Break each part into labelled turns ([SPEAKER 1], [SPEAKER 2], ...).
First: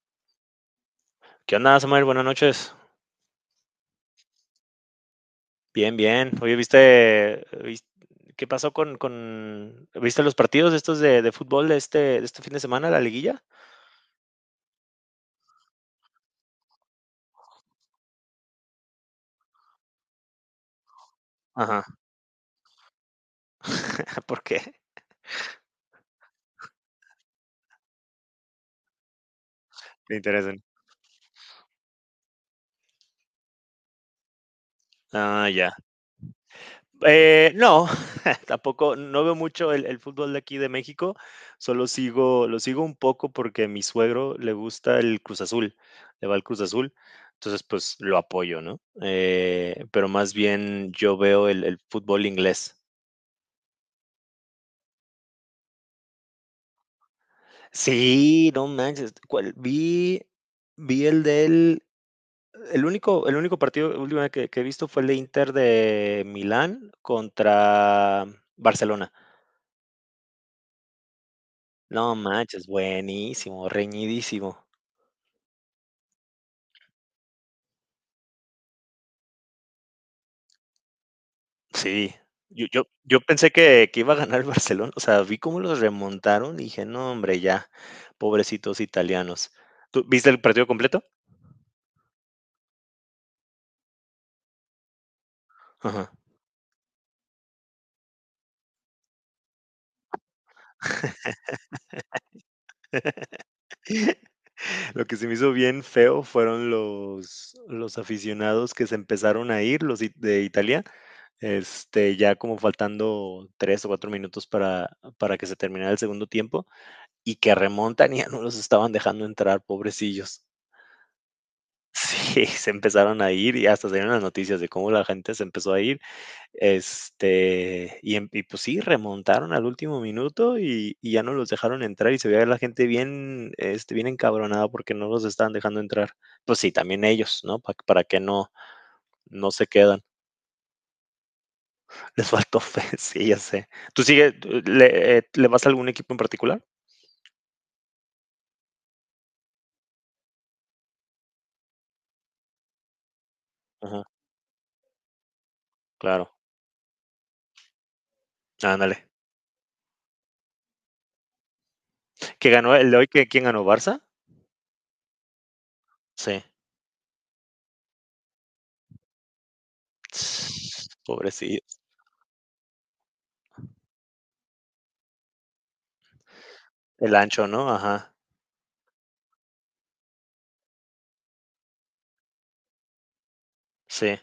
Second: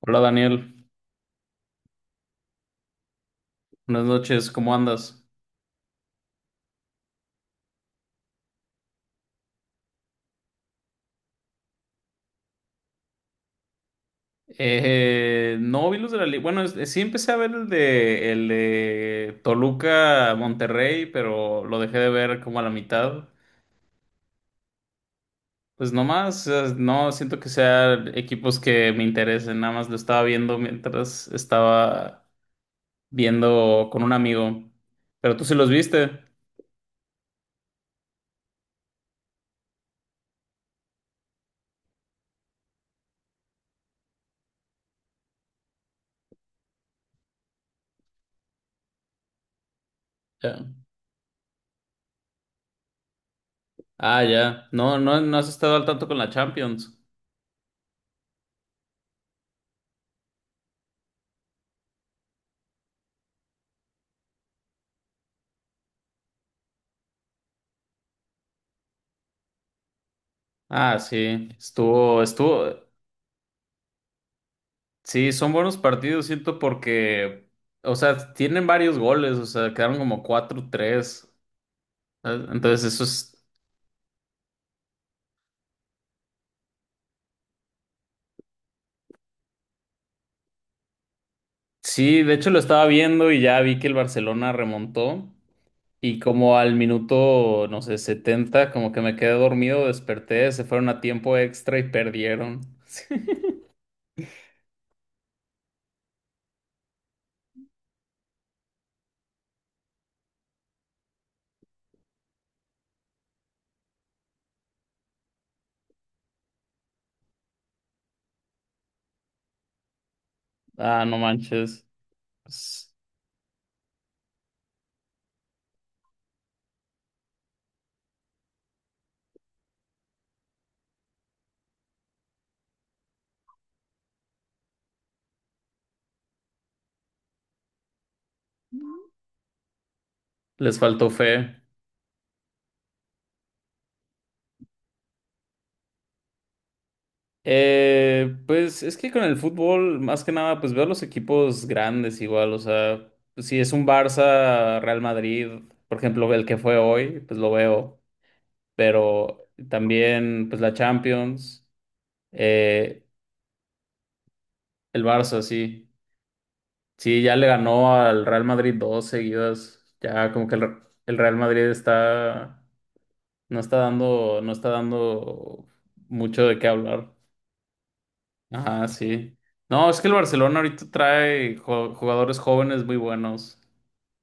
[SPEAKER 1] Hola Daniel,
[SPEAKER 2] ¿Qué onda, Samuel? Buenas noches.
[SPEAKER 1] buenas noches, ¿cómo andas?
[SPEAKER 2] Bien, bien. Oye, qué pasó con... ¿viste los partidos estos de fútbol de este fin de semana, la liguilla?
[SPEAKER 1] No vi los de la liga. Bueno, sí empecé a ver el el de Toluca Monterrey, pero lo
[SPEAKER 2] Ajá.
[SPEAKER 1] dejé de ver como a la mitad.
[SPEAKER 2] ¿Por qué?
[SPEAKER 1] Pues no más, no siento que sean equipos que me interesen, nada más lo
[SPEAKER 2] Me
[SPEAKER 1] estaba viendo
[SPEAKER 2] interesan.
[SPEAKER 1] mientras estaba viendo con un amigo. Pero tú
[SPEAKER 2] Ah,
[SPEAKER 1] sí los
[SPEAKER 2] ya.
[SPEAKER 1] viste.
[SPEAKER 2] No, tampoco, no veo mucho el fútbol de aquí de México, lo sigo un poco porque a mi suegro le gusta el Cruz Azul, le va el Cruz Azul, entonces pues lo apoyo, ¿no? Pero más
[SPEAKER 1] Ya.
[SPEAKER 2] bien yo veo el fútbol inglés.
[SPEAKER 1] Ah, ya. No has estado al tanto con la Champions.
[SPEAKER 2] Sí, no manches. ¿Cuál? Vi el único partido última que he visto fue el de Inter de Milán contra Barcelona.
[SPEAKER 1] Ah, sí.
[SPEAKER 2] No
[SPEAKER 1] Estuvo,
[SPEAKER 2] manches,
[SPEAKER 1] estuvo.
[SPEAKER 2] buenísimo, reñidísimo.
[SPEAKER 1] Sí, son buenos partidos, siento, porque, o sea, tienen varios goles, o sea, quedaron como 4-3,
[SPEAKER 2] Sí,
[SPEAKER 1] ¿sabes?
[SPEAKER 2] yo, yo,
[SPEAKER 1] Entonces, eso
[SPEAKER 2] yo
[SPEAKER 1] es...
[SPEAKER 2] pensé que iba a ganar el Barcelona. O sea, vi cómo los remontaron y dije, no, hombre, ya, pobrecitos italianos. ¿Tú viste el partido completo?
[SPEAKER 1] Sí, de hecho lo estaba viendo y ya vi que el Barcelona remontó
[SPEAKER 2] Ajá.
[SPEAKER 1] y como al minuto, no sé, 70 como que me quedé dormido, desperté, se fueron a tiempo extra y perdieron.
[SPEAKER 2] Lo que se me hizo bien feo fueron los aficionados que se empezaron a ir, de Italia, ya como faltando 3 o 4 minutos para que se terminara el segundo tiempo, y que remontan y ya no los estaban dejando entrar, pobrecillos.
[SPEAKER 1] Ah, no manches,
[SPEAKER 2] Sí, se
[SPEAKER 1] pues,
[SPEAKER 2] empezaron a ir y hasta salieron las noticias de cómo la gente se empezó a ir. Y pues sí, remontaron al último minuto, y ya no los dejaron entrar y se veía la gente bien encabronada porque no los estaban dejando entrar. Pues sí, también ellos, ¿no? Para que no, no se quedan.
[SPEAKER 1] les faltó fe.
[SPEAKER 2] Les faltó fe, sí, ya sé. ¿Tú sigue, tú le, le vas a algún equipo en particular?
[SPEAKER 1] Pues es que con el fútbol, más que nada, pues veo los equipos grandes igual, o sea, si es un
[SPEAKER 2] Ajá,
[SPEAKER 1] Barça, Real Madrid, por ejemplo,
[SPEAKER 2] claro.
[SPEAKER 1] el que fue hoy, pues lo veo,
[SPEAKER 2] Ándale.
[SPEAKER 1] pero también pues la Champions,
[SPEAKER 2] ¿Que ganó el de
[SPEAKER 1] eh,
[SPEAKER 2] hoy? Que ¿Quién ganó? ¿Barça?
[SPEAKER 1] el Barça, sí,
[SPEAKER 2] Sí.
[SPEAKER 1] sí, ya le ganó al Real Madrid dos seguidas, ya como que el Real
[SPEAKER 2] Pobrecillo.
[SPEAKER 1] Madrid está, no está dando, no está dando mucho de qué hablar.
[SPEAKER 2] El ancho, ¿no? Ajá.
[SPEAKER 1] Ajá, sí. No, es que el Barcelona ahorita trae jugadores jóvenes muy buenos
[SPEAKER 2] Sí.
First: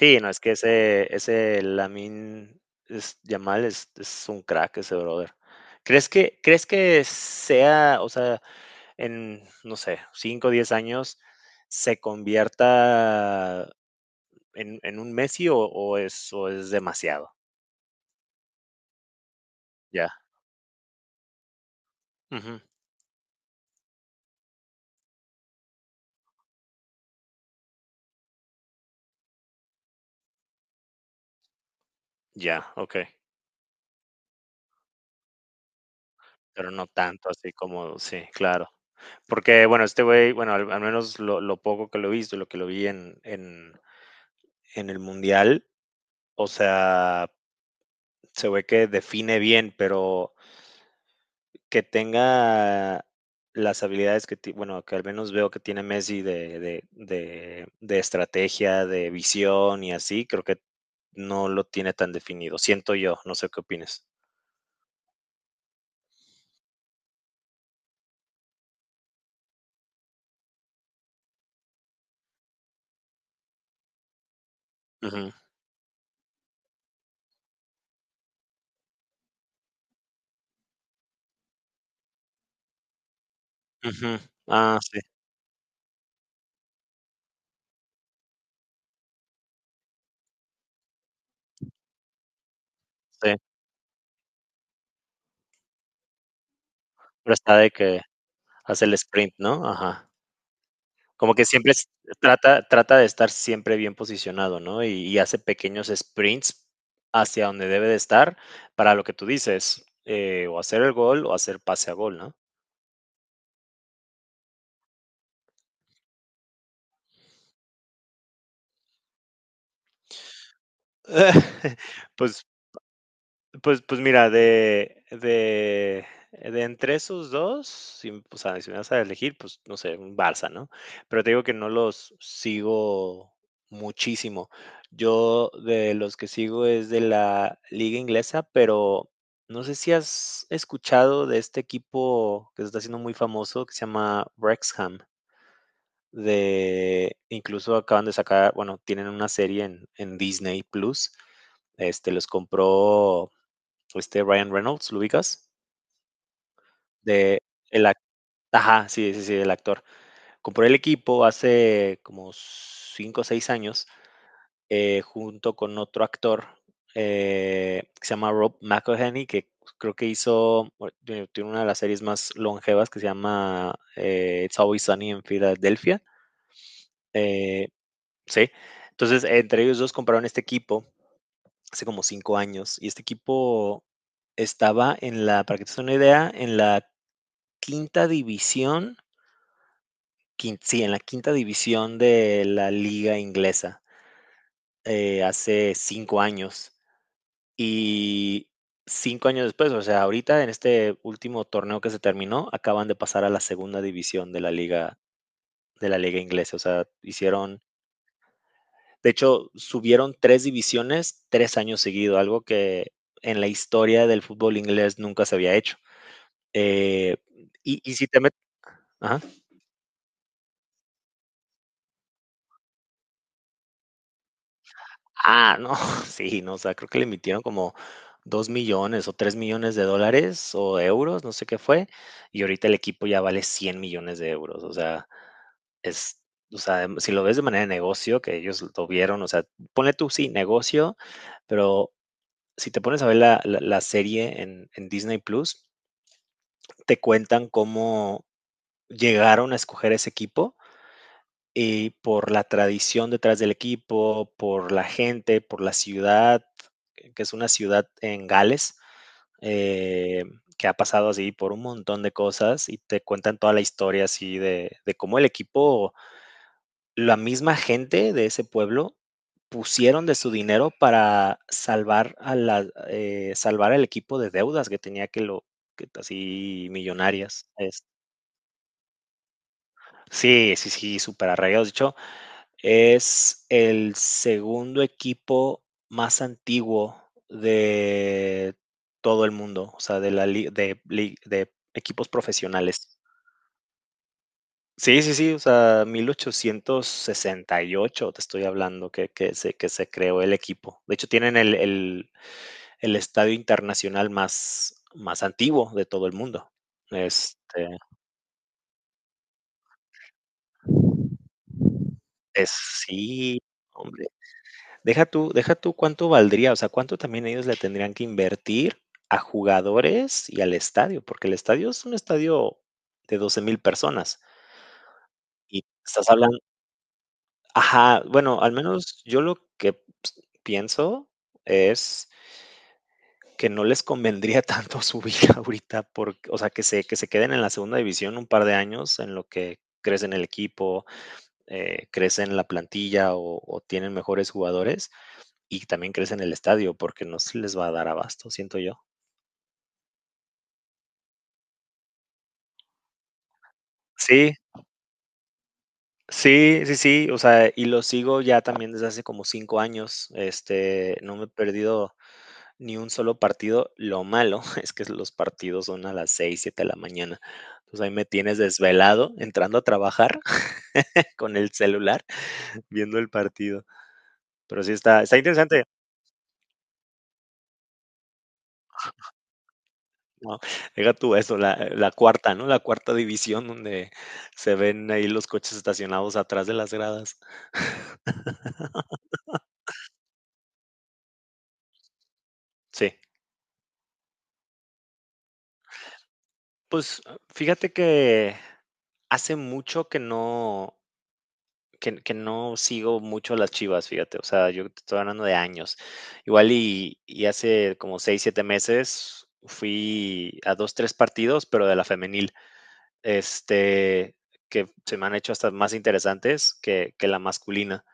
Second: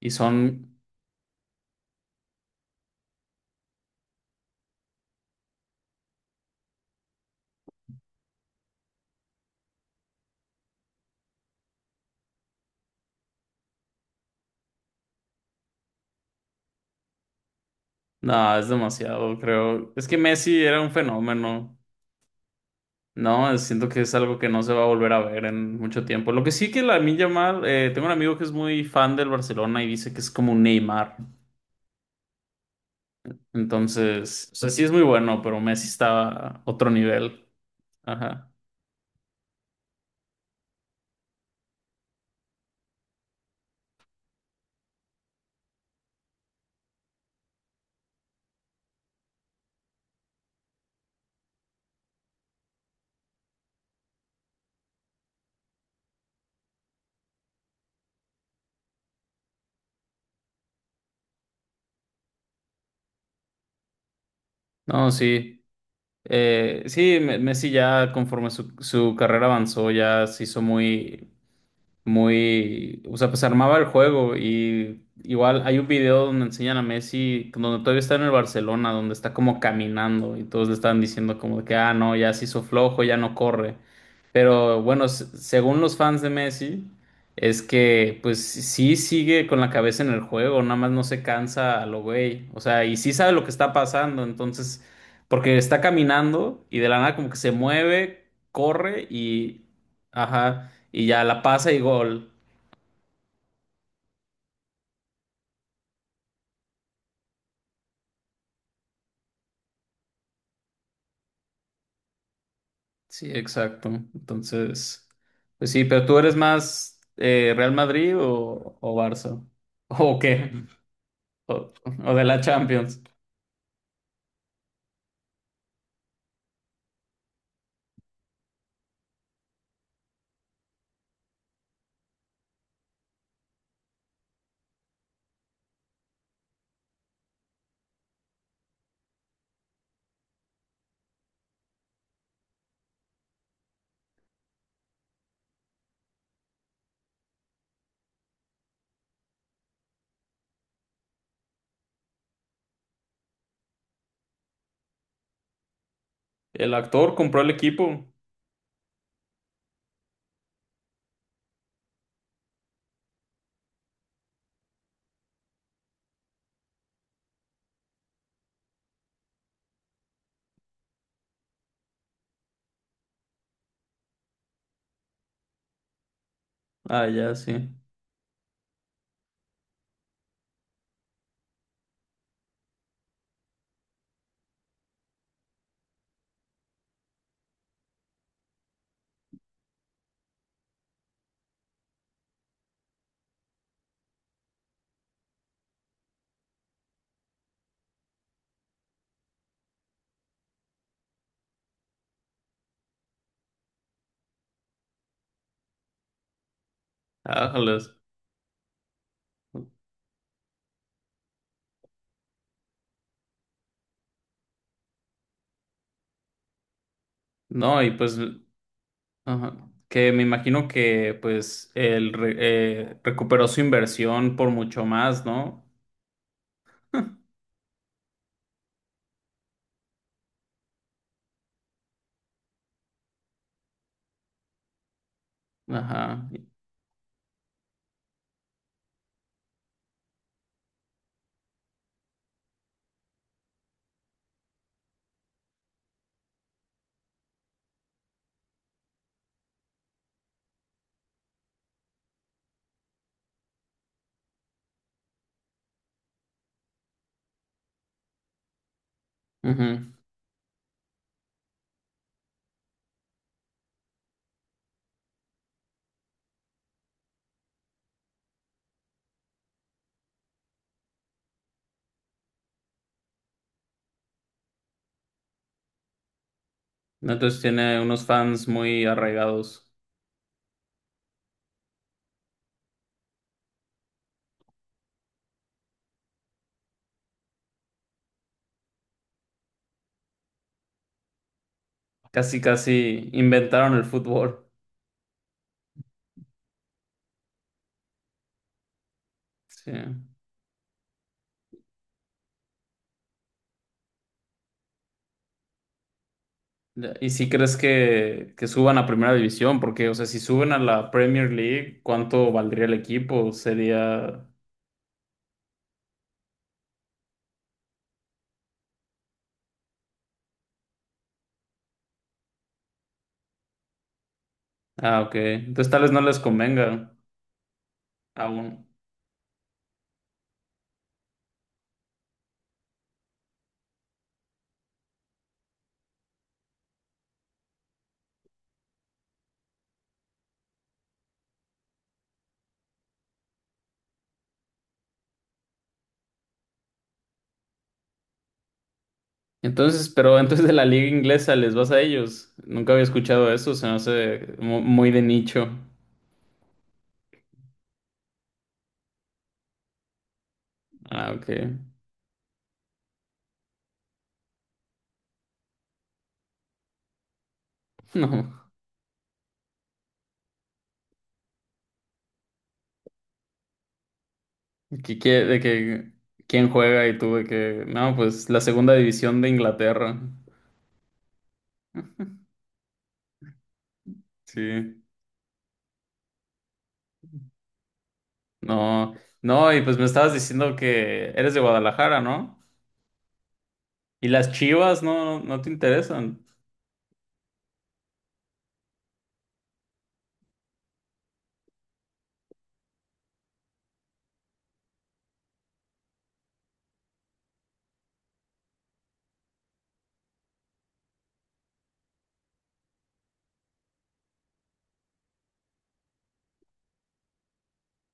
[SPEAKER 1] y
[SPEAKER 2] no, es que
[SPEAKER 1] son,
[SPEAKER 2] ese Lamine es Yamal es un crack ese brother. ¿Crees que sea, o sea, en, no sé, 5 o 10 años se convierta en un Messi o es demasiado?
[SPEAKER 1] nada, es demasiado, creo. Es
[SPEAKER 2] Ya,
[SPEAKER 1] que Messi era un fenómeno,
[SPEAKER 2] ujú,
[SPEAKER 1] ¿no? Siento que es algo que no se va a volver a ver en mucho tiempo. Lo que sí que la milla mal, tengo un amigo que es muy fan del Barcelona y dice que es como un Neymar.
[SPEAKER 2] ya, okey,
[SPEAKER 1] Entonces, o sea, sí es muy bueno, pero Messi está a
[SPEAKER 2] pero no
[SPEAKER 1] otro
[SPEAKER 2] tanto
[SPEAKER 1] nivel.
[SPEAKER 2] así como sí,
[SPEAKER 1] Ajá.
[SPEAKER 2] claro. Porque, bueno, este güey, bueno, al menos lo poco que lo he visto, lo que lo vi en el mundial. O sea, se ve que define bien, pero que tenga las habilidades que, bueno, que al menos veo que tiene Messi de estrategia, de visión y así, creo que no lo tiene tan definido. Siento yo, no sé qué opines.
[SPEAKER 1] No, sí. Messi ya conforme su carrera avanzó, ya se hizo muy, muy, o sea, pues armaba el juego y
[SPEAKER 2] Ujú,
[SPEAKER 1] igual hay un video donde enseñan a Messi, donde todavía está en el Barcelona, donde está como caminando y todos le estaban diciendo como de que, ah, no, ya se hizo flojo, ya no corre.
[SPEAKER 2] ujú. Ah,
[SPEAKER 1] Pero
[SPEAKER 2] sí,
[SPEAKER 1] bueno, según los fans de Messi, es que pues sí sigue con la cabeza en el juego, nada más no se cansa a lo güey, o sea, y sí sabe
[SPEAKER 2] sí.
[SPEAKER 1] lo que está pasando, entonces, porque está caminando y de la nada como
[SPEAKER 2] Pero
[SPEAKER 1] que se
[SPEAKER 2] está de que
[SPEAKER 1] mueve,
[SPEAKER 2] hace el
[SPEAKER 1] corre
[SPEAKER 2] sprint,
[SPEAKER 1] y...
[SPEAKER 2] ¿no? Ajá.
[SPEAKER 1] Ajá y ya
[SPEAKER 2] Como
[SPEAKER 1] la
[SPEAKER 2] que
[SPEAKER 1] pasa
[SPEAKER 2] siempre
[SPEAKER 1] y gol.
[SPEAKER 2] trata de estar siempre bien posicionado, ¿no? Y hace pequeños sprints hacia donde debe de estar para lo que tú dices, o hacer el gol o hacer pase a gol, ¿no?
[SPEAKER 1] Sí, exacto. Entonces, pues sí, pero tú eres más Real Madrid o Barça. ¿O qué? O, o de la
[SPEAKER 2] Pues
[SPEAKER 1] Champions.
[SPEAKER 2] pues mira, de entre esos 2, o sea, si me vas a elegir, pues, no sé, un Barça, ¿no? Pero te digo que no los sigo muchísimo. Yo de los que sigo es de la liga inglesa, pero no sé si has escuchado de este equipo que se está haciendo muy famoso, que se llama Wrexham. De incluso acaban de sacar, bueno, tienen una serie en Disney Plus. Los compró este Ryan Reynolds, ¿lo ubicas?
[SPEAKER 1] El actor
[SPEAKER 2] De
[SPEAKER 1] compró el
[SPEAKER 2] el ac-
[SPEAKER 1] equipo.
[SPEAKER 2] Ajá, sí, sí, sí, el actor. Compró el equipo hace como 5 o 6 años, junto con otro actor, que se llama Rob McElhenney, que creo que hizo, bueno, tiene una de las series más longevas que se llama It's Always Sunny en Filadelfia.
[SPEAKER 1] Ah, ya, sí.
[SPEAKER 2] Eh, sí, entonces entre ellos dos compraron este equipo hace como 5 años y este equipo estaba en la, para que te des una idea, en la quinta división. Quin Sí, en la quinta división de la liga inglesa, hace 5 años. Y 5 años después, o sea, ahorita en este último torneo que se terminó, acaban de pasar a la segunda división de la liga inglesa. O sea, hicieron
[SPEAKER 1] Ájales.
[SPEAKER 2] de hecho, subieron 3 divisiones 3 años seguidos, algo que en la historia del fútbol inglés nunca se había hecho. Eh,
[SPEAKER 1] No,
[SPEAKER 2] y
[SPEAKER 1] y
[SPEAKER 2] y si
[SPEAKER 1] pues,
[SPEAKER 2] te metes.
[SPEAKER 1] ajá, que me imagino que pues recuperó su inversión por mucho más,
[SPEAKER 2] Ah,
[SPEAKER 1] ¿no?
[SPEAKER 2] no, sí, no, o sea, creo que le emitieron como 2 millones o 3 millones de dólares o euros, no sé qué fue, y ahorita el equipo ya vale 100 millones de euros. O sea, es
[SPEAKER 1] Ajá.
[SPEAKER 2] o sea, si lo ves de manera de negocio, que ellos lo vieron, o sea, ponle tú, sí, negocio, pero si te pones a ver la serie en Disney Plus, te cuentan cómo llegaron a escoger ese equipo. Y por la tradición detrás del equipo, por la gente, por la ciudad, que es una ciudad en Gales,
[SPEAKER 1] Ujú.
[SPEAKER 2] eh, que ha pasado así por un montón de cosas y te cuentan toda la historia así de cómo el equipo, la misma gente de ese pueblo pusieron de su dinero para salvar al equipo de deudas que tenía que lo que así
[SPEAKER 1] Entonces
[SPEAKER 2] millonarias.
[SPEAKER 1] tiene unos fans muy arraigados.
[SPEAKER 2] Sí, sí, sí, superarraigados. De hecho, es el segundo equipo más antiguo de todo el mundo, o sea, de la li- de equipos
[SPEAKER 1] Casi,
[SPEAKER 2] profesionales.
[SPEAKER 1] casi inventaron el fútbol.
[SPEAKER 2] Sí, sí, sí, o sea, 1868 te estoy hablando que, que se, que
[SPEAKER 1] Sí.
[SPEAKER 2] se creó el equipo. De hecho, tienen el estadio internacional más antiguo de todo el mundo.
[SPEAKER 1] Ya, ¿y si crees
[SPEAKER 2] Este,
[SPEAKER 1] que suban a primera división? Porque, o sea, si suben a la Premier League, ¿cuánto
[SPEAKER 2] es,
[SPEAKER 1] valdría el equipo?
[SPEAKER 2] sí, hombre.
[SPEAKER 1] Sería...
[SPEAKER 2] Deja tú cuánto valdría, o sea, cuánto también ellos le tendrían que invertir a jugadores y al estadio, porque el estadio es un estadio de 12.000 personas
[SPEAKER 1] Ah, ok.
[SPEAKER 2] y
[SPEAKER 1] Entonces tal vez no
[SPEAKER 2] estás
[SPEAKER 1] les
[SPEAKER 2] hablando,
[SPEAKER 1] convenga
[SPEAKER 2] ajá, bueno, al
[SPEAKER 1] aún.
[SPEAKER 2] menos yo lo que pienso es que no les convendría tanto subir ahorita porque, o sea, que se queden en la segunda división un par de años en lo que crece en el equipo, crece en la plantilla o tienen mejores jugadores, y también crece en el estadio, porque no se les va a dar abasto, siento yo.
[SPEAKER 1] Entonces, pero entonces de la liga inglesa les vas a ellos. Nunca había escuchado eso, se me hace
[SPEAKER 2] Sí,
[SPEAKER 1] muy de nicho.
[SPEAKER 2] sí, sí, sí, o sea, y lo sigo ya también desde hace como 5 años,
[SPEAKER 1] Ah,
[SPEAKER 2] no me he
[SPEAKER 1] ok.
[SPEAKER 2] perdido ni un solo partido. Lo malo es que los partidos son a las 6 7 de la mañana, entonces ahí me tienes
[SPEAKER 1] No.
[SPEAKER 2] desvelado entrando a trabajar con el celular viendo el partido, pero sí está, está
[SPEAKER 1] De
[SPEAKER 2] interesante.
[SPEAKER 1] que quién juega y tú de que... No, pues la segunda división de Inglaterra.
[SPEAKER 2] No, deja tú eso, la cuarta, ¿no? La cuarta división donde se
[SPEAKER 1] Sí.
[SPEAKER 2] ven ahí los coches estacionados atrás de las gradas.
[SPEAKER 1] No, no, y pues me estabas diciendo que eres de Guadalajara, ¿no?
[SPEAKER 2] Sí.
[SPEAKER 1] Y las Chivas no, no te interesan.
[SPEAKER 2] Pues, ah, fíjate que hace mucho que no sigo mucho las Chivas, fíjate. O sea, yo te estoy hablando de años. Igual y hace como 6 o 7 meses fui a 2 3 partidos, pero de la femenil, este, que se me han hecho hasta más interesantes que la masculina.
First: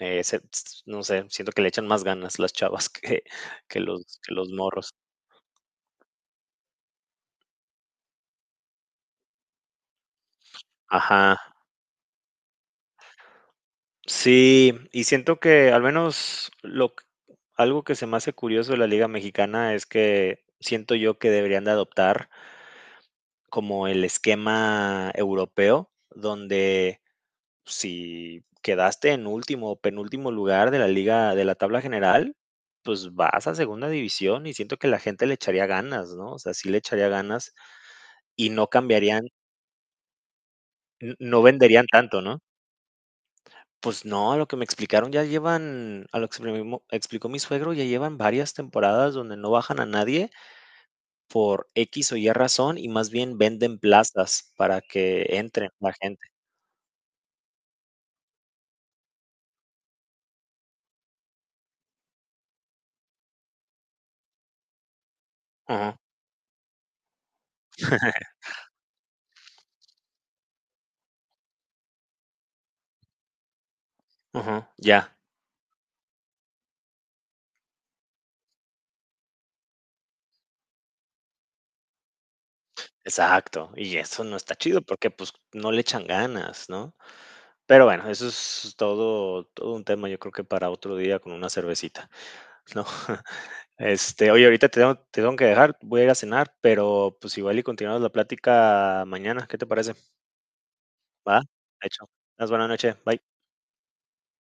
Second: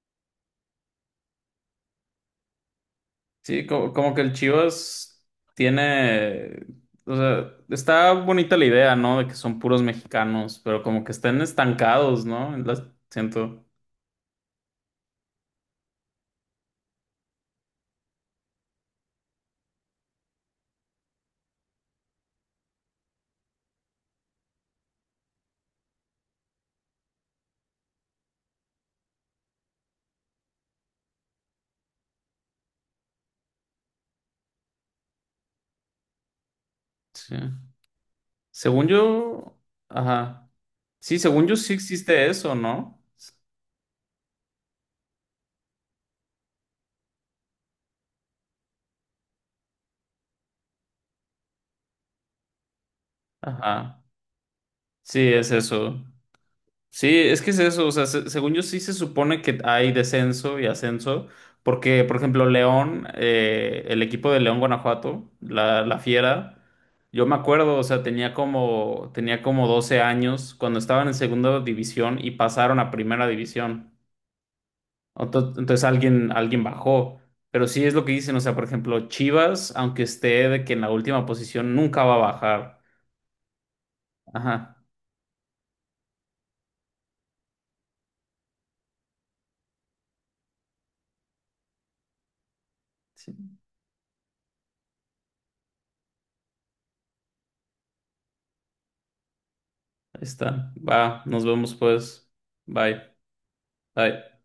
[SPEAKER 2] No sé, siento que le echan más ganas las chavas que
[SPEAKER 1] Sí,
[SPEAKER 2] que
[SPEAKER 1] como,
[SPEAKER 2] los
[SPEAKER 1] que el
[SPEAKER 2] que los morros.
[SPEAKER 1] Chivas tiene, o sea, está bonita la idea, ¿no? De que son puros mexicanos, pero como que
[SPEAKER 2] Ajá.
[SPEAKER 1] están estancados, ¿no? En las, siento.
[SPEAKER 2] Sí, y siento que al menos lo q algo que se me hace curioso de la liga mexicana es que siento yo que deberían de adoptar como el esquema europeo, donde si quedaste en último o penúltimo lugar de la tabla general, pues vas a segunda división y siento que la gente le echaría ganas, ¿no? O sea, sí le echaría
[SPEAKER 1] Sí.
[SPEAKER 2] ganas y no
[SPEAKER 1] Según
[SPEAKER 2] cambiarían,
[SPEAKER 1] yo, ajá.
[SPEAKER 2] n
[SPEAKER 1] Sí,
[SPEAKER 2] no
[SPEAKER 1] según yo sí
[SPEAKER 2] venderían tanto,
[SPEAKER 1] existe
[SPEAKER 2] ¿no?
[SPEAKER 1] eso, ¿no?
[SPEAKER 2] Pues no, a lo que me explicó mi suegro, ya llevan varias temporadas donde no bajan a nadie por X o Y razón, y más bien venden
[SPEAKER 1] Ajá.
[SPEAKER 2] plazas para
[SPEAKER 1] Sí,
[SPEAKER 2] que
[SPEAKER 1] es
[SPEAKER 2] entre la
[SPEAKER 1] eso.
[SPEAKER 2] gente.
[SPEAKER 1] Sí, es que es eso, o sea, según yo sí se supone que hay descenso y ascenso, porque, por ejemplo, León, el equipo de León Guanajuato, la
[SPEAKER 2] Ajá,
[SPEAKER 1] Fiera, yo me acuerdo, o sea, tenía como 12 años cuando estaban en segunda división y pasaron a primera división.
[SPEAKER 2] ajá, ya,
[SPEAKER 1] Entonces, alguien, alguien bajó, pero sí es lo que dicen, o sea, por ejemplo, Chivas, aunque esté de que en la última posición, nunca va a bajar.
[SPEAKER 2] exacto. Y eso no está
[SPEAKER 1] Ajá,
[SPEAKER 2] chido porque, pues, no le echan ganas, ¿no? Pero bueno, eso es todo un tema, yo creo que para otro día con una cervecita, ¿no?
[SPEAKER 1] sí,
[SPEAKER 2] Oye, ahorita te tengo que dejar, voy a ir a cenar, pero, pues, igual y continuamos la plática mañana, ¿qué te parece?
[SPEAKER 1] ahí está, va,
[SPEAKER 2] Va,
[SPEAKER 1] nos vemos
[SPEAKER 2] hecho.
[SPEAKER 1] pues,
[SPEAKER 2] Más buena noche.
[SPEAKER 1] bye.
[SPEAKER 2] Bye.
[SPEAKER 1] Ay.